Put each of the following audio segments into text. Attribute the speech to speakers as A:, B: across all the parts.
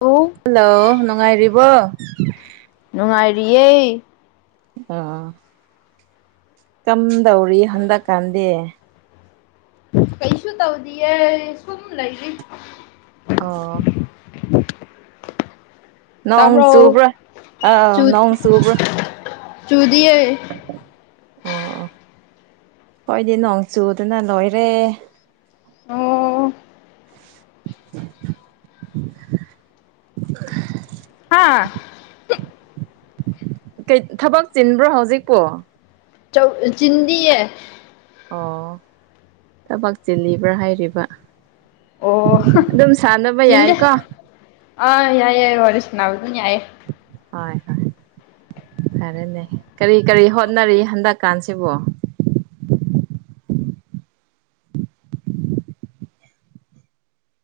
A: ꯑꯣ
B: ꯍꯜꯂꯣ ꯅꯨꯡꯉꯥꯏꯔꯤꯕꯣ
A: ꯅꯨꯡꯉꯥꯏꯔꯤꯌꯦ
B: ꯑꯥ ꯀꯝꯗꯧꯔꯤ ꯍꯟꯗꯛꯀꯥꯟꯗꯤ
A: ꯀꯩꯁꯨꯛ ꯇꯧꯗꯤꯌꯦ ꯁꯨꯝ ꯂꯩ
B: ꯑꯣ ꯅꯣꯡ
A: ꯇꯥꯕꯔꯣ
B: ꯆꯨꯕ꯭ꯔꯥ ꯑꯥꯎ
A: ꯆꯨ
B: ꯅꯣꯡ ꯆꯨꯕ꯭ꯔꯥ
A: ꯆꯨꯗꯤꯌꯦ
B: ꯑꯣ ꯑꯣ ꯈꯣꯏꯗꯤ ꯅꯣꯡ ꯆꯨꯗꯥꯅ ꯂꯣꯏꯔꯦ
A: ꯑꯣ ꯍꯥꯥ
B: ꯊꯕꯛ ꯆꯤꯟꯕ꯭ꯔꯣ ꯍꯧꯖꯤꯛꯄꯨ
A: ꯆꯧ ꯆꯤꯟꯗꯤ ꯑꯦ
B: ꯑꯣ ꯊꯕꯛ ꯆꯤꯜꯂꯤꯕ꯭ꯔꯥ ꯍꯥꯏꯔꯤꯕ
A: ꯑꯣ
B: ꯑꯗꯨꯝ ꯁꯥꯟꯅꯕ
A: ꯆꯤꯟꯗꯦ
B: ꯌꯥꯏꯀꯣ
A: ꯑꯥ ꯌꯥꯏ ꯌꯥꯏ ꯋꯥꯔꯤ ꯁꯅꯥꯕ ꯗꯨꯝ ꯌꯥꯏ
B: ꯍꯣꯏ ꯍꯣꯏ ꯐꯔꯦꯅꯦ ꯀꯔꯤ ꯀꯔꯤ ꯍꯣꯠꯅꯔꯤ ꯍꯟꯗꯛꯀꯥꯟꯁꯤꯕꯨ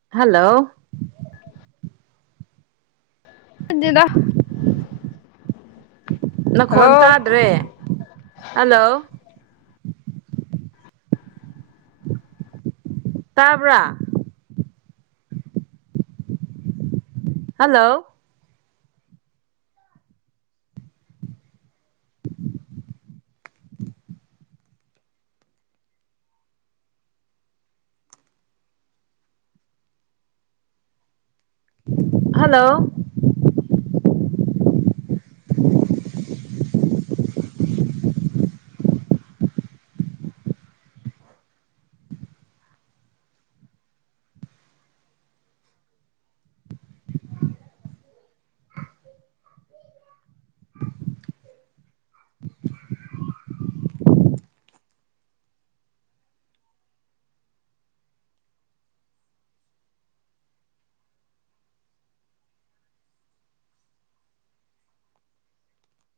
B: ꯍꯜꯂꯣ
A: [unintelligible]
B: ꯅꯈꯣꯟ
A: ꯍꯜꯂꯣ
B: ꯇꯥꯗ꯭ꯔꯦ ꯍꯜꯂꯣ ꯇꯥꯕ꯭ꯔꯥ ꯍꯜꯂꯣ ꯍꯥꯜꯂꯣ